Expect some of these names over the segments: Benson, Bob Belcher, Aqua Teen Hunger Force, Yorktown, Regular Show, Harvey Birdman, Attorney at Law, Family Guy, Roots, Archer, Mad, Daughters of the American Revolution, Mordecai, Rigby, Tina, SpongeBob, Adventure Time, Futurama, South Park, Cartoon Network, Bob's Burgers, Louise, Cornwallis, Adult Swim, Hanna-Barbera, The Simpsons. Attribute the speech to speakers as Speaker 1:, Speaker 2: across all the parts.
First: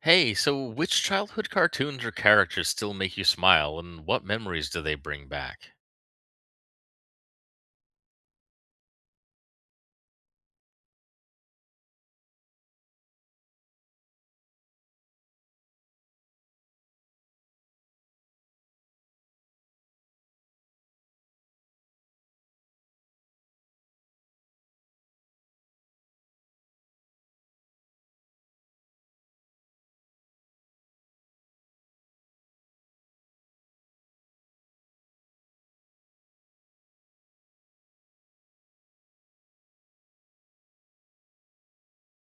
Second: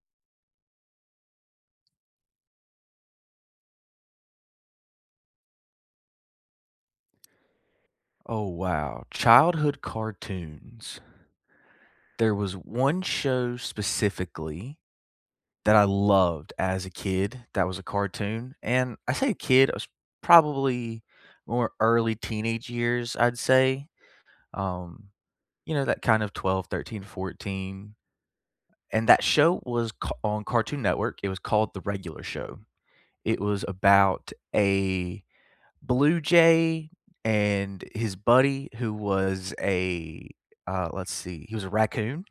Speaker 1: Hey, so which childhood cartoons or characters still make you smile, and what memories do they bring back?
Speaker 2: Oh, wow. Childhood cartoons. There was one show specifically that I loved as a kid that was a cartoon. And I say kid, I was probably more early teenage years, I'd say. Um, that kind of 12, 13, 14, and that show was on Cartoon Network. It was called The Regular Show. It was about a Blue Jay and his buddy who was a, let's see, he was a raccoon,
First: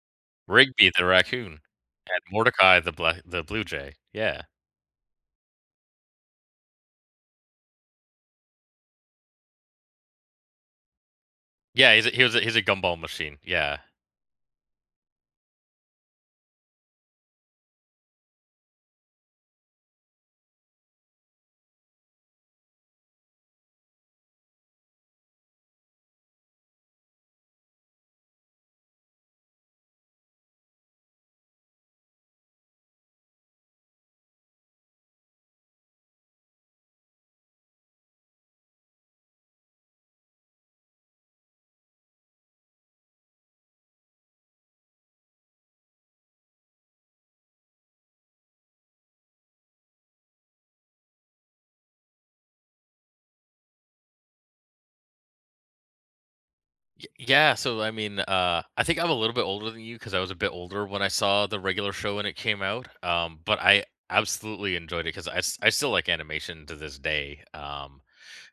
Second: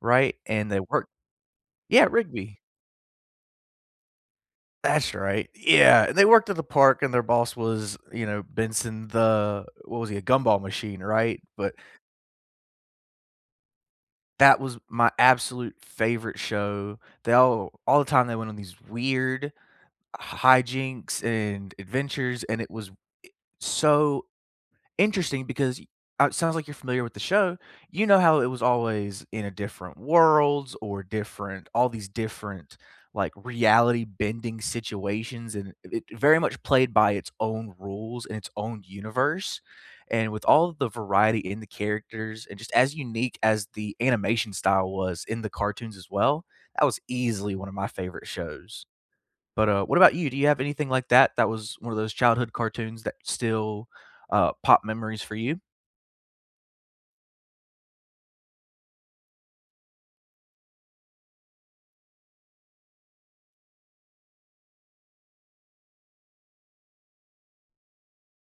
Speaker 2: right? And they
Speaker 1: Rigby the
Speaker 2: worked.
Speaker 1: raccoon
Speaker 2: Yeah,
Speaker 1: and
Speaker 2: Rigby.
Speaker 1: Mordecai the blue jay. Yeah,
Speaker 2: That's right. Yeah, and they worked at the park and their boss was, you know, Benson the, what was he, a gumball machine, right? But
Speaker 1: yeah, he's a, he was a, he's a gumball machine. Yeah.
Speaker 2: that was my absolute favorite show. They all the time they went on these weird hijinks and adventures, and it was so interesting because it sounds like you're familiar with the show. You know how it was always in a different worlds or different all these different, like, reality bending situations, and it very much played by its own rules and its own universe, and with all of the variety in the characters and just as unique as the animation style was in the cartoons as well, that was easily one of my favorite shows. But, what about you? Do you have anything like that, that was one of those childhood cartoons that still, pop memories for you?
Speaker 1: Yeah. So I think I'm a little bit older than you because I was a bit older when I saw the regular show when it came out. But I absolutely enjoyed it because I still like animation to this day.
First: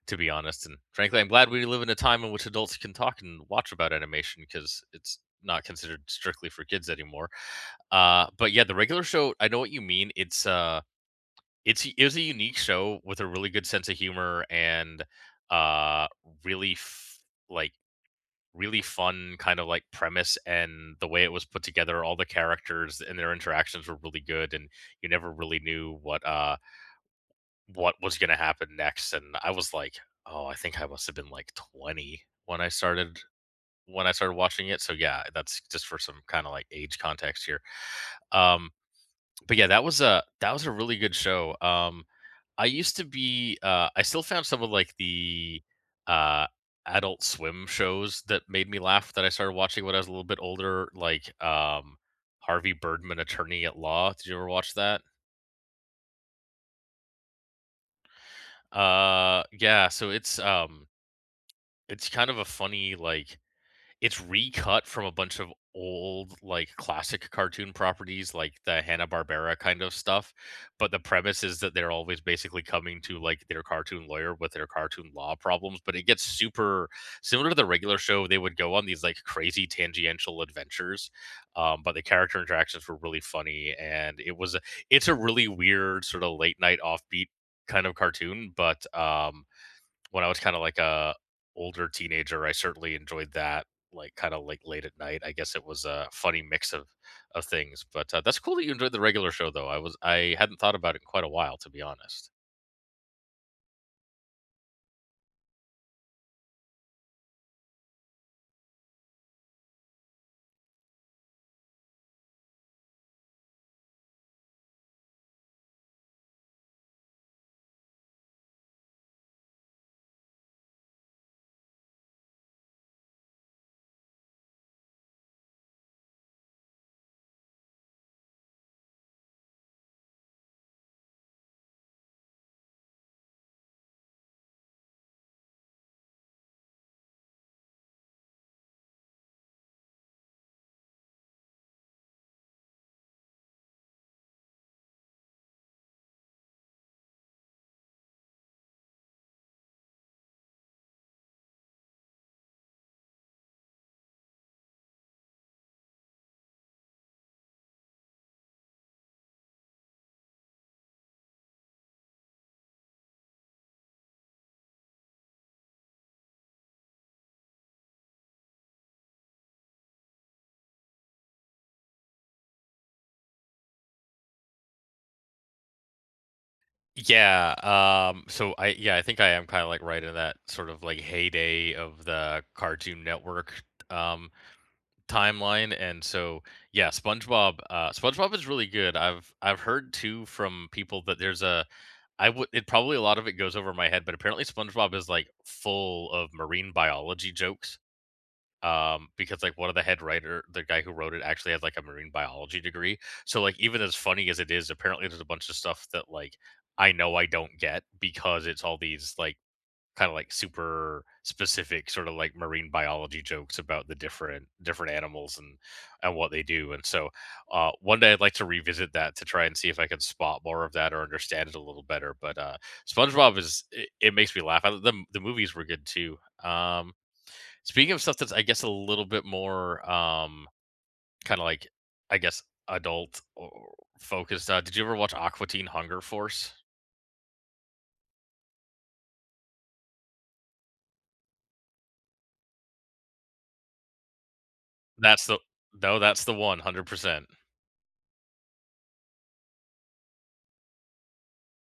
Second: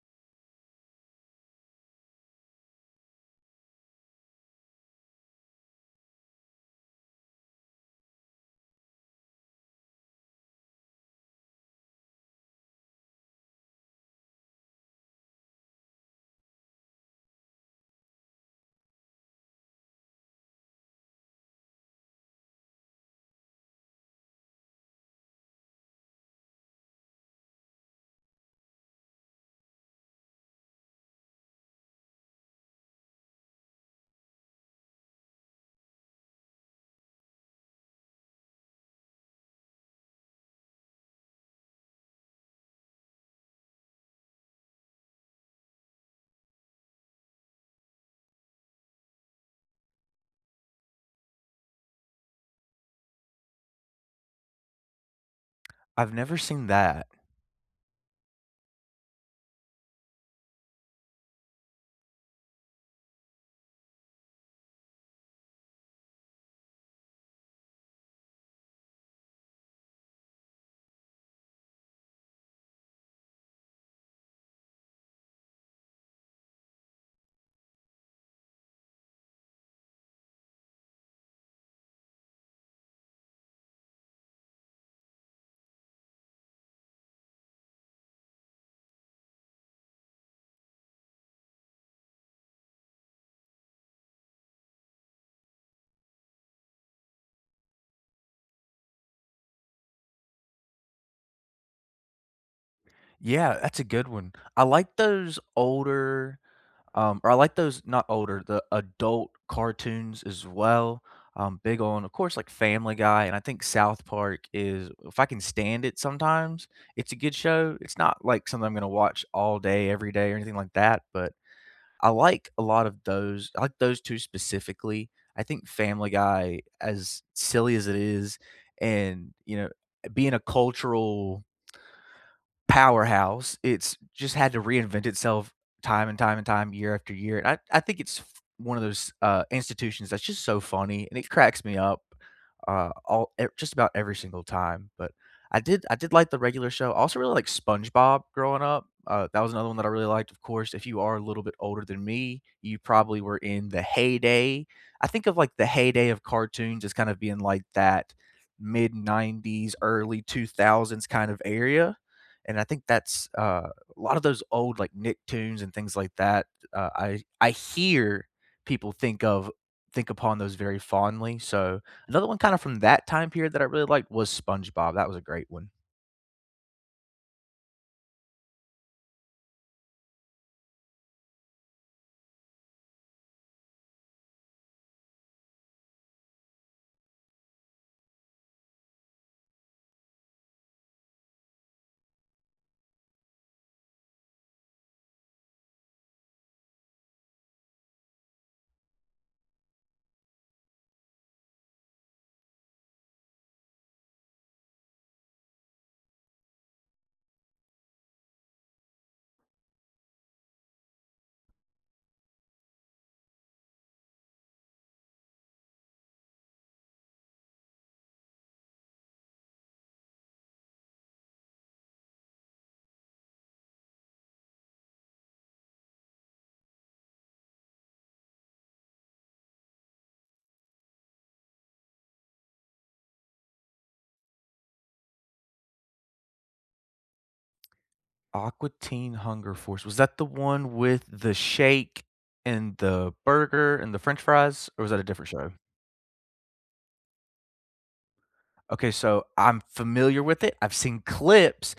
Speaker 1: To be honest. And frankly, I'm glad we live in a time in which adults can talk and watch about animation because it's not considered strictly for kids anymore. But yeah, the regular show, I know what you mean. It's it was a unique show with a really good sense of humor and uh, really f- like really fun kind of like premise, and the way it was put together, all the characters and their interactions were really good, and you never really knew what was gonna happen next, and I was like, "Oh, I think I must have been, like, 20 when I started watching it," so, yeah, that's just for some kinda, like, age context here, um, but yeah, that was a really good show. I used to be, I still found some of, like, the, uh, Adult Swim shows that made me laugh, that I started watching when I was a little bit older, like, Harvey Birdman, Attorney at Law, did you ever watch that?
Speaker 2: I've never seen that.
Speaker 1: Yeah, so it's kind of a funny, like, it's recut from a bunch of old, like, classic cartoon properties, like the Hanna-Barbera kind of stuff, but the premise is that they're always basically coming to, like, their cartoon lawyer with their cartoon law problems, but it gets super similar to the regular show, they would go on these, like, crazy tangential adventures. But the character interactions were really funny, and it's a really weird sort of late night offbeat kind of cartoon, but, when I was kinda like a older teenager, I certainly enjoyed that, like, kinda like late at night. I guess it was a funny mix of things, but, that's cool that you enjoyed the regular show though. I hadn't thought about it in quite a while, to be honest.
Speaker 2: Yeah, that's a good one. I like those older, or I like those not older, the adult cartoons as well. I big on, of course, like Family Guy, and I think South Park is if I can stand it sometimes, it's a good show. It's not like something I'm gonna watch all day, every day, or anything like that, but I like a lot of those I like those 2 specifically. I think Family Guy, as silly as it is, and, you know, being a cultural powerhouse, it's just had to reinvent itself time and time and time, year after year, and I think it's f one of those, institutions that's just so funny, and it cracks me up all e just about every single time, but I did like the regular show. I also really like SpongeBob growing up. That was another one that I really liked. Of course, if you are a little bit older than me, you probably were in the heyday. I think of like the heyday of cartoons as kind of being like that mid 90s, early 2000s kind of area. And I think that's a lot of those old like Nicktoons and things like that. I hear people think of think upon those very fondly. So another one kind of from that time period that I really liked was SpongeBob. That was a great one.
Speaker 1: Yeah, so I yeah, I think I am kinda like right in that sort of like heyday of the Cartoon Network, um timeline, and so yeah, spongebob is really good. I've heard too from people that there's a, I would it probably a lot of it goes over my head, but apparently spongebob is like full of marine biology jokes, because like one of the head writer, the guy who wrote it, actually has like a marine biology degree. So like even as funny as it is, apparently there's a bunch of stuff that, like, I know I don't get because it's all these, like, kind of like super specific sort of like marine biology jokes about the different animals and what they do. And so one day I'd like to revisit that to try and see if I can spot more of that or understand it a little better. But spongebob it makes me laugh. The movies were good too. Speaking of stuff that's, I guess, a little bit more, kind of like, i guess adult or focused, did you ever watch aqua teen hunger force?
Speaker 2: Aqua Teen Hunger Force. Was that the one with the shake and the burger and the french fries, or was that a
Speaker 1: that's
Speaker 2: different
Speaker 1: the
Speaker 2: show?
Speaker 1: no that's the one, 100%.
Speaker 2: Okay, so I'm familiar with it. I've seen clips,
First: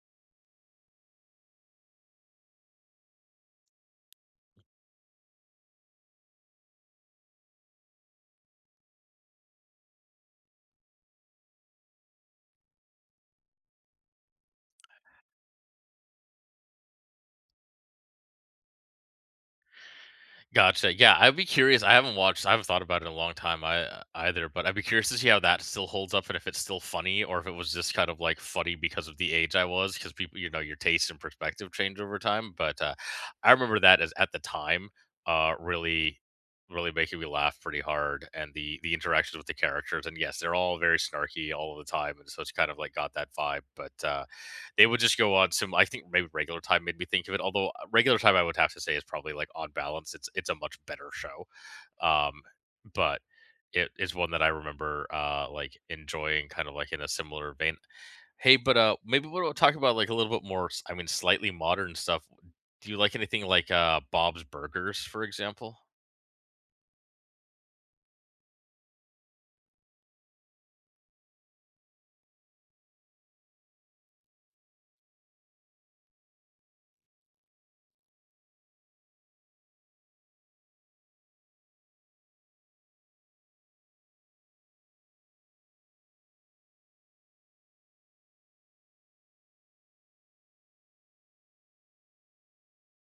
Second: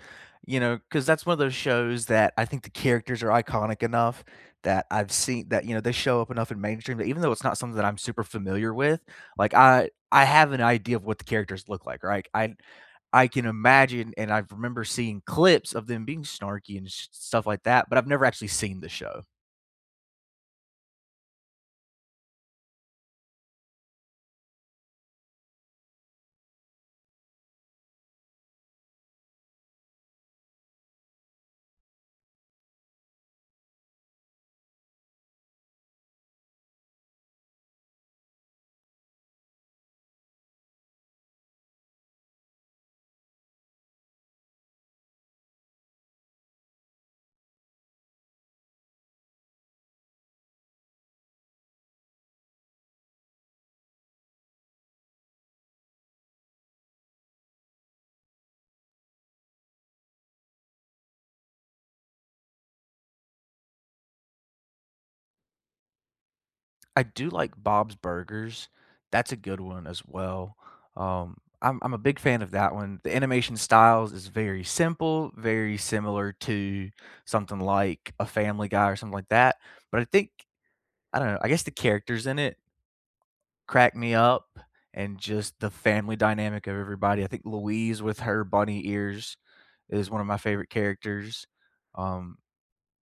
Speaker 2: you know, because that's one of those shows that I think the characters are iconic enough that I've seen that, you know, they show up enough in mainstream that even though it's not something that I'm super familiar with, like I have an idea of what the characters look like, right? I can imagine and I remember seeing clips of them being snarky and s stuff like that, but I've never actually seen the show.
Speaker 1: Gotcha. Yeah, I'd be curious. I haven't watched. I haven't thought about it in a long time. I Either, but I'd be curious to see how that still holds up, and if it's still funny, or if it was just kind of like funny because of the age I was, because people, you know, your taste and perspective change over time. But I remember that as at the time, really, really making me laugh pretty hard, and the interactions with the characters. And yes, they're all very snarky all of the time, and so it's kind of like got that vibe. But they would just go on some. I think Maybe regular time made me think of it, although regular time I would have to say is probably, like, on balance, it's a much better show. Um, but it is one that I remember like enjoying kind of like in a similar vein. Hey, but maybe we'll talk about like a little bit more slightly modern stuff. Do you like anything like Bob's Burgers, for example?
Speaker 2: I do like Bob's Burgers. That's a good one as well. Um, I'm a big fan of that one. The animation styles is very simple, very similar to something like a Family Guy or something like that. But I think I don't know, I guess the characters in it cracked me up and just the family dynamic of everybody. I think Louise with her bunny ears is one of my favorite characters. Um,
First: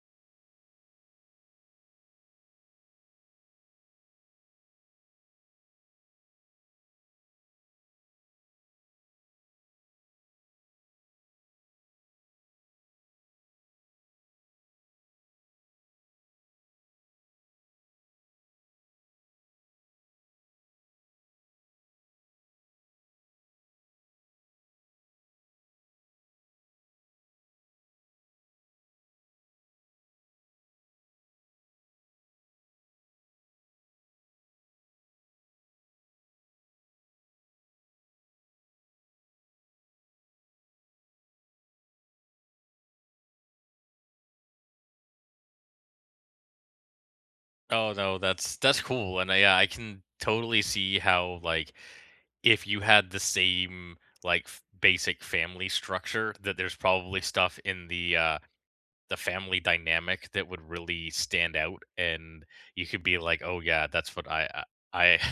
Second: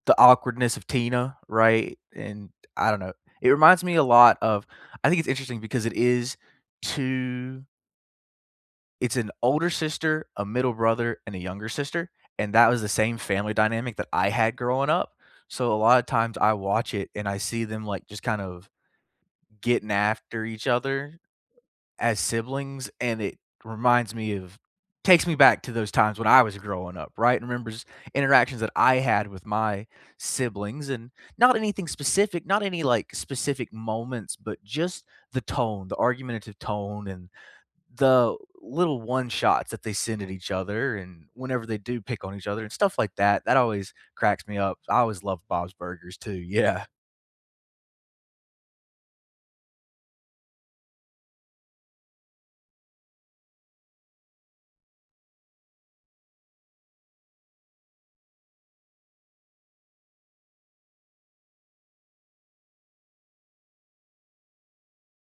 Speaker 2: the awkwardness of Tina, right? And I don't know. It reminds me a lot of I think it's interesting because it is two it's an older sister, a middle brother, and a younger sister, and that was the same family dynamic that I had growing up. So a lot of times I watch it and I see them like just kind of getting after each other as siblings, and it reminds me of takes me back to those times when I was growing up, right? And remembers interactions that I had with my siblings and not anything specific, not any like specific moments, but just the tone, the argumentative tone and the little one shots that they send at each other and whenever they do pick on each other and stuff like that. That always cracks me up. I always loved Bob's Burgers too. Yeah.
Speaker 1: Oh, no, that's cool, and, I, yeah, I can totally see how, like, if you had the same, like, f basic family structure, that there's probably stuff in the family dynamic that would really stand out, and you could be like, oh yeah, that's what I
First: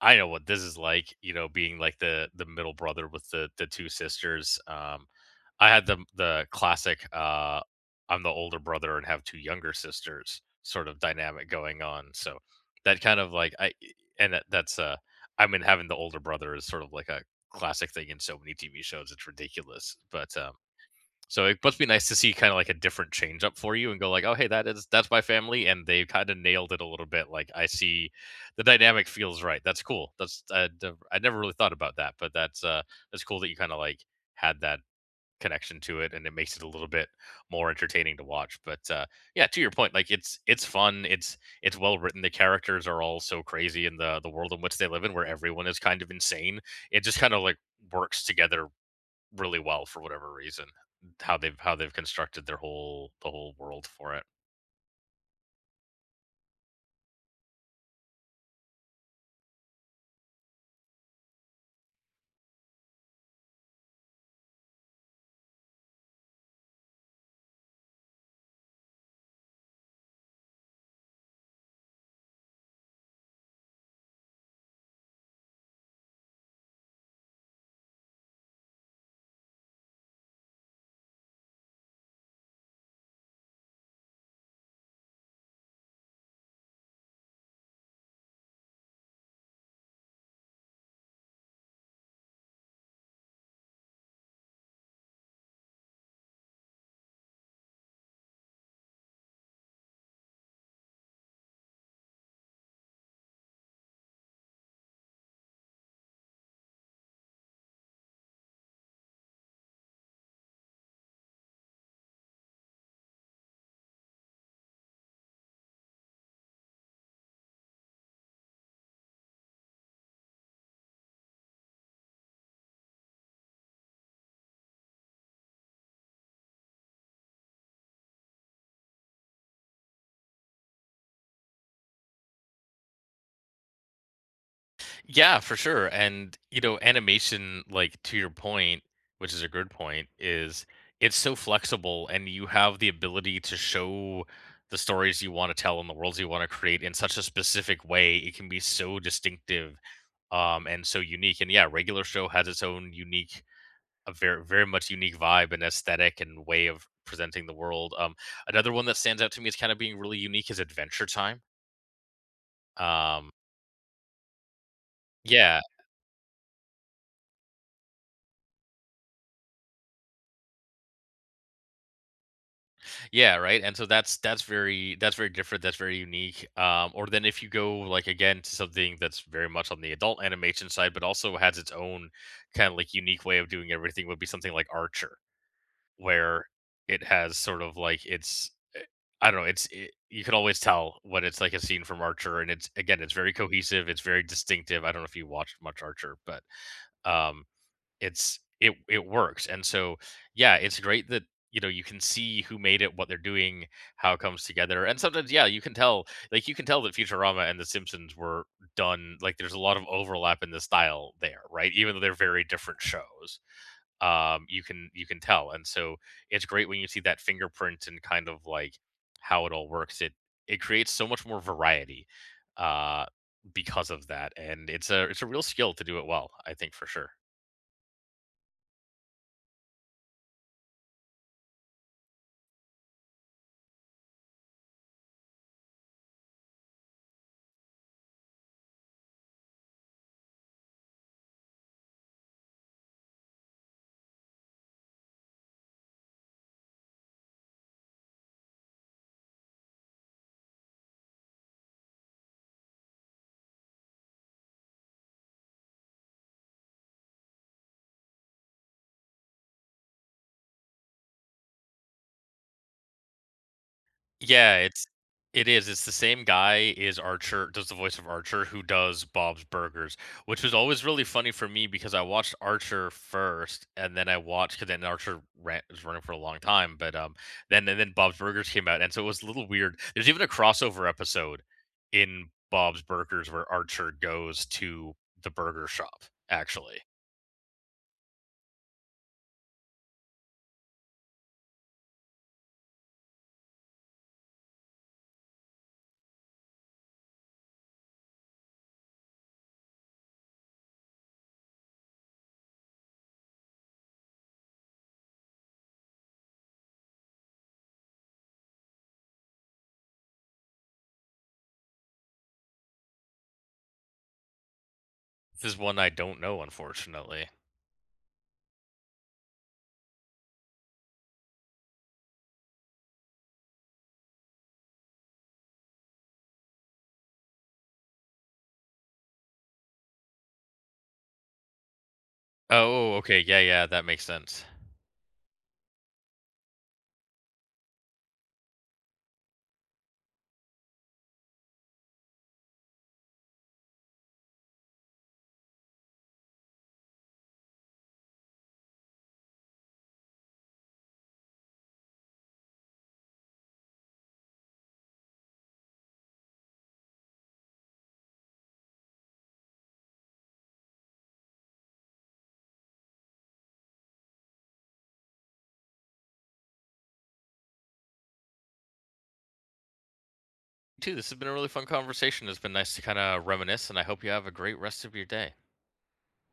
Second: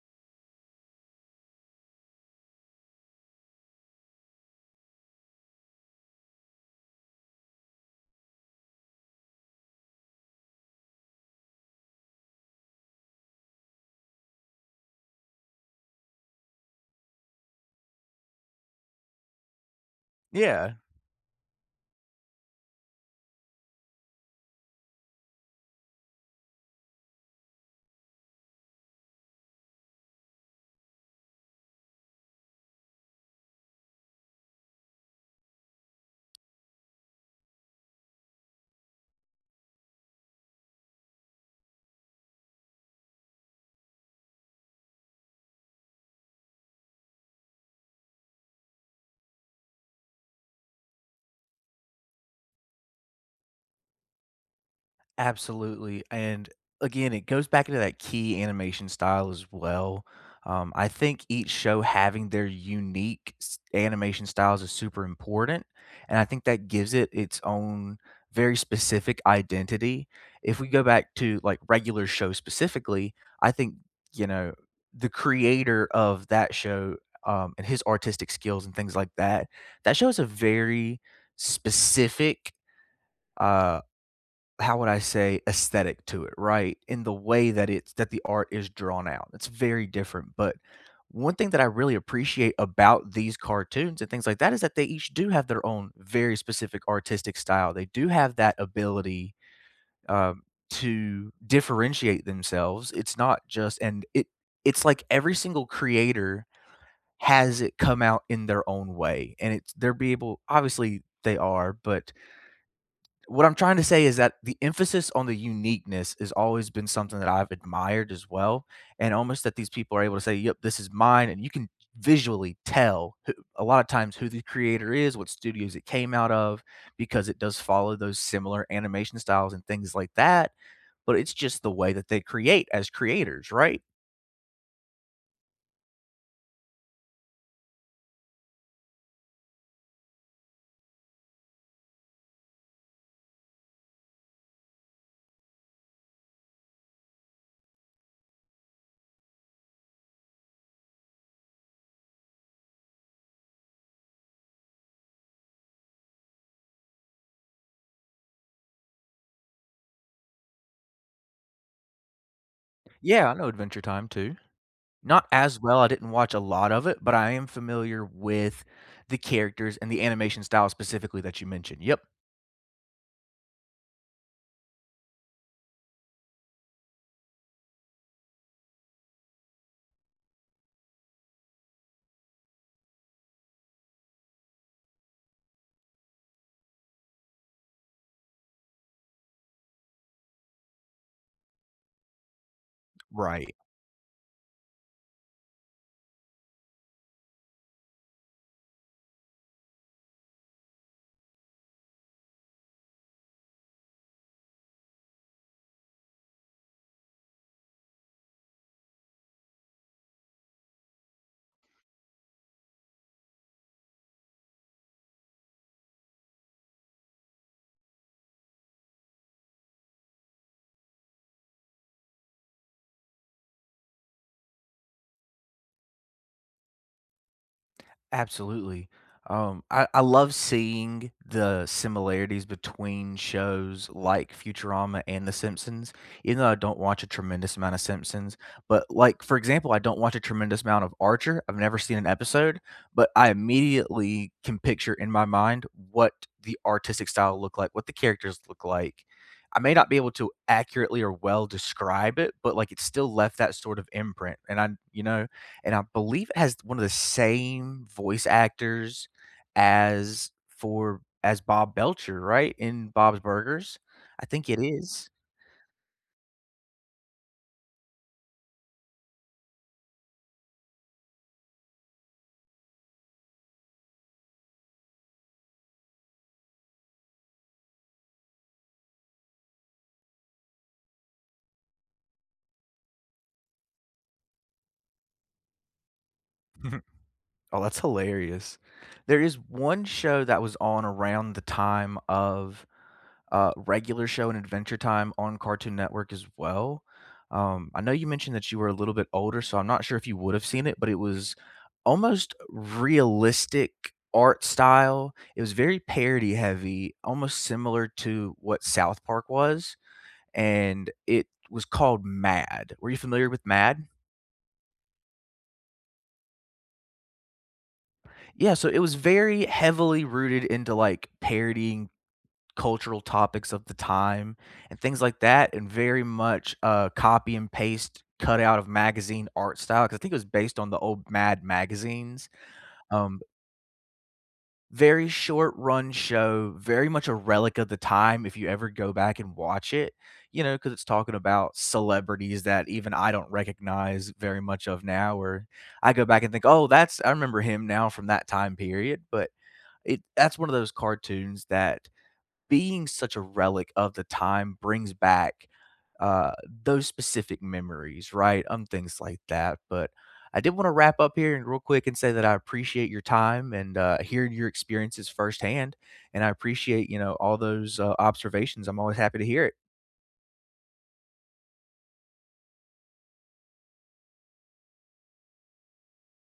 Speaker 1: I know what this is like, you know, being like the middle brother with the two sisters. I had the classic I'm the older brother and have two younger sisters sort of dynamic going on. So that kind of like, and that's I mean, having the older brother is sort of like a classic thing in so many tv shows, it's ridiculous. But
Speaker 2: Yeah.
Speaker 1: so it must be nice to see kind of like a different change up for you and go like, "Oh, hey, that's my family," and they kind of nailed it a little bit. Like, I see the dynamic feels right. That's cool. I never really thought about that, but that's cool that you kind of like had that connection to it, and it makes it a little bit more entertaining to watch. But yeah, to your point, like, it's fun. It's well written. The characters are all so crazy in the world in which they live in, where everyone is kind of insane. It just kind of like works together really well for whatever reason, how they've constructed the whole world for it.
Speaker 2: Absolutely, and again, it goes back into that key animation style as well. I think each show having their unique s animation styles is super important, and I think that gives it its own very specific identity. If we go back to, like, regular shows specifically, I think, you know, the creator of that show, and his artistic skills and things like that, that show is a very specific, uh how would I say, aesthetic to it, right? In the way that it's that the art is drawn out. It's very different, but one thing that I really appreciate about these cartoons and things like that is that they each do have their own very specific artistic style. They do have that ability, um, to differentiate themselves. It's not just and it it's like every single creator has it come out in their own way, and it's they're be able obviously they are, but what I'm trying to say is that the emphasis on the uniqueness has always been something that I've admired as well, and almost that these people are able to say, "Yep, this is mine," and you can visually tell who, a lot of times who the creator is, what studios it came out of, because it does follow those similar animation styles and things like that. But it's just the way that they create as creators, right?
Speaker 1: Yeah, for sure. And you know, animation, like, to your point, which is a good point, is it's so flexible, and you have the ability to show the stories you want to tell and the worlds you want to create in such a specific way. It can be so distinctive, and so unique. And yeah, regular show has its own unique, a very very much unique vibe and aesthetic and way of presenting the world. Another one that stands out to me as kind of being really unique is Adventure Time.
Speaker 2: Yeah,
Speaker 1: Um,
Speaker 2: I know Adventure Time too. Not
Speaker 1: yeah,
Speaker 2: as well. I didn't watch a lot of it, but I am familiar with the characters and the animation style specifically that you mentioned. Yep.
Speaker 1: yeah, right. And so that's very, that's very different. That's very unique. Or then if you go like again to something that's very much on the adult animation side, but also has its own kind of like unique way of doing everything, would be something like Archer. Where it has sort of like I don't know, you can always tell when it's like a scene from Archer, and it's, again, it's very
Speaker 2: Right.
Speaker 1: cohesive, it's very distinctive. I don't know if you watched much Archer, but um it it works. And so yeah, it's great that, you know, you can see who made it, what they're doing, how it comes together. And sometimes yeah, you can tell, you can tell that Futurama and the Simpsons were done, like, there's a lot of overlap in the style there, right? Even though they're very different shows. You can, you can tell. And so it's great when you see that fingerprint and kind of like how it all works. It creates so much more variety, uh, because of that. And it's a, it's a real skill to do it well, I think, for sure.
Speaker 2: Absolutely. I love seeing the similarities between shows like Futurama and The Simpsons, even though I don't watch a tremendous amount of Simpsons. But, like, for example, I don't watch a tremendous amount of Archer. I've never seen an episode, but I immediately can picture in my mind what the artistic style look like, what the characters look like. I may not be able to accurately or well describe it, but like it still left that sort of imprint. And I, you know, and I believe it has one of the same voice actors as for as Bob Belcher, right, in Bob's Burgers? I think
Speaker 1: Yeah,
Speaker 2: it is.
Speaker 1: it is. It's the same guy is Archer, does the voice of Archer, who does Bob's Burgers, which was always really funny for me, because I watched Archer first, and then I watched, because then Archer ran, was running for a long time, but then Bob's Burgers came out, and so it was a little weird. There's even a crossover episode in Bob's Burgers where Archer goes to the burger shop, actually.
Speaker 2: Oh, that's hilarious. There is one show that was on around the time of regular show and Adventure Time on Cartoon Network as well. I know you mentioned that you were a little bit older, so I'm not sure if you would have seen it, but it was almost realistic art style. It was very parody heavy, almost similar to what South Park was, and it was called Mad. Were you familiar with Mad?
Speaker 1: This is one I don't know, unfortunately.
Speaker 2: Yeah, so it was very heavily rooted into like parodying cultural topics of the time and things like that, and very much, copy and paste cut out of magazine art style. Because I think it was based on the old Mad magazines.
Speaker 1: Oh, okay.
Speaker 2: Um,
Speaker 1: Yeah, yeah, that makes sense.
Speaker 2: very short run show, very much a relic of the time if you ever go back and watch it, you know, because it's talking about celebrities that even I don't recognize very much of now, or I go back and think, "Oh, that's I remember him now from that time period," but it that's one of those cartoons that being such a relic of the time brings back, uh, those specific memories, right? Things like that, but I did wanna wrap up here and real quick and say that I appreciate your time and, hearing your experiences firsthand, and I appreciate, you know, all those, observations. I'm always happy to hear it.
Speaker 1: Too. This has been a really fun conversation. It's been nice to kind of reminisce, and I hope you have a great rest of your day.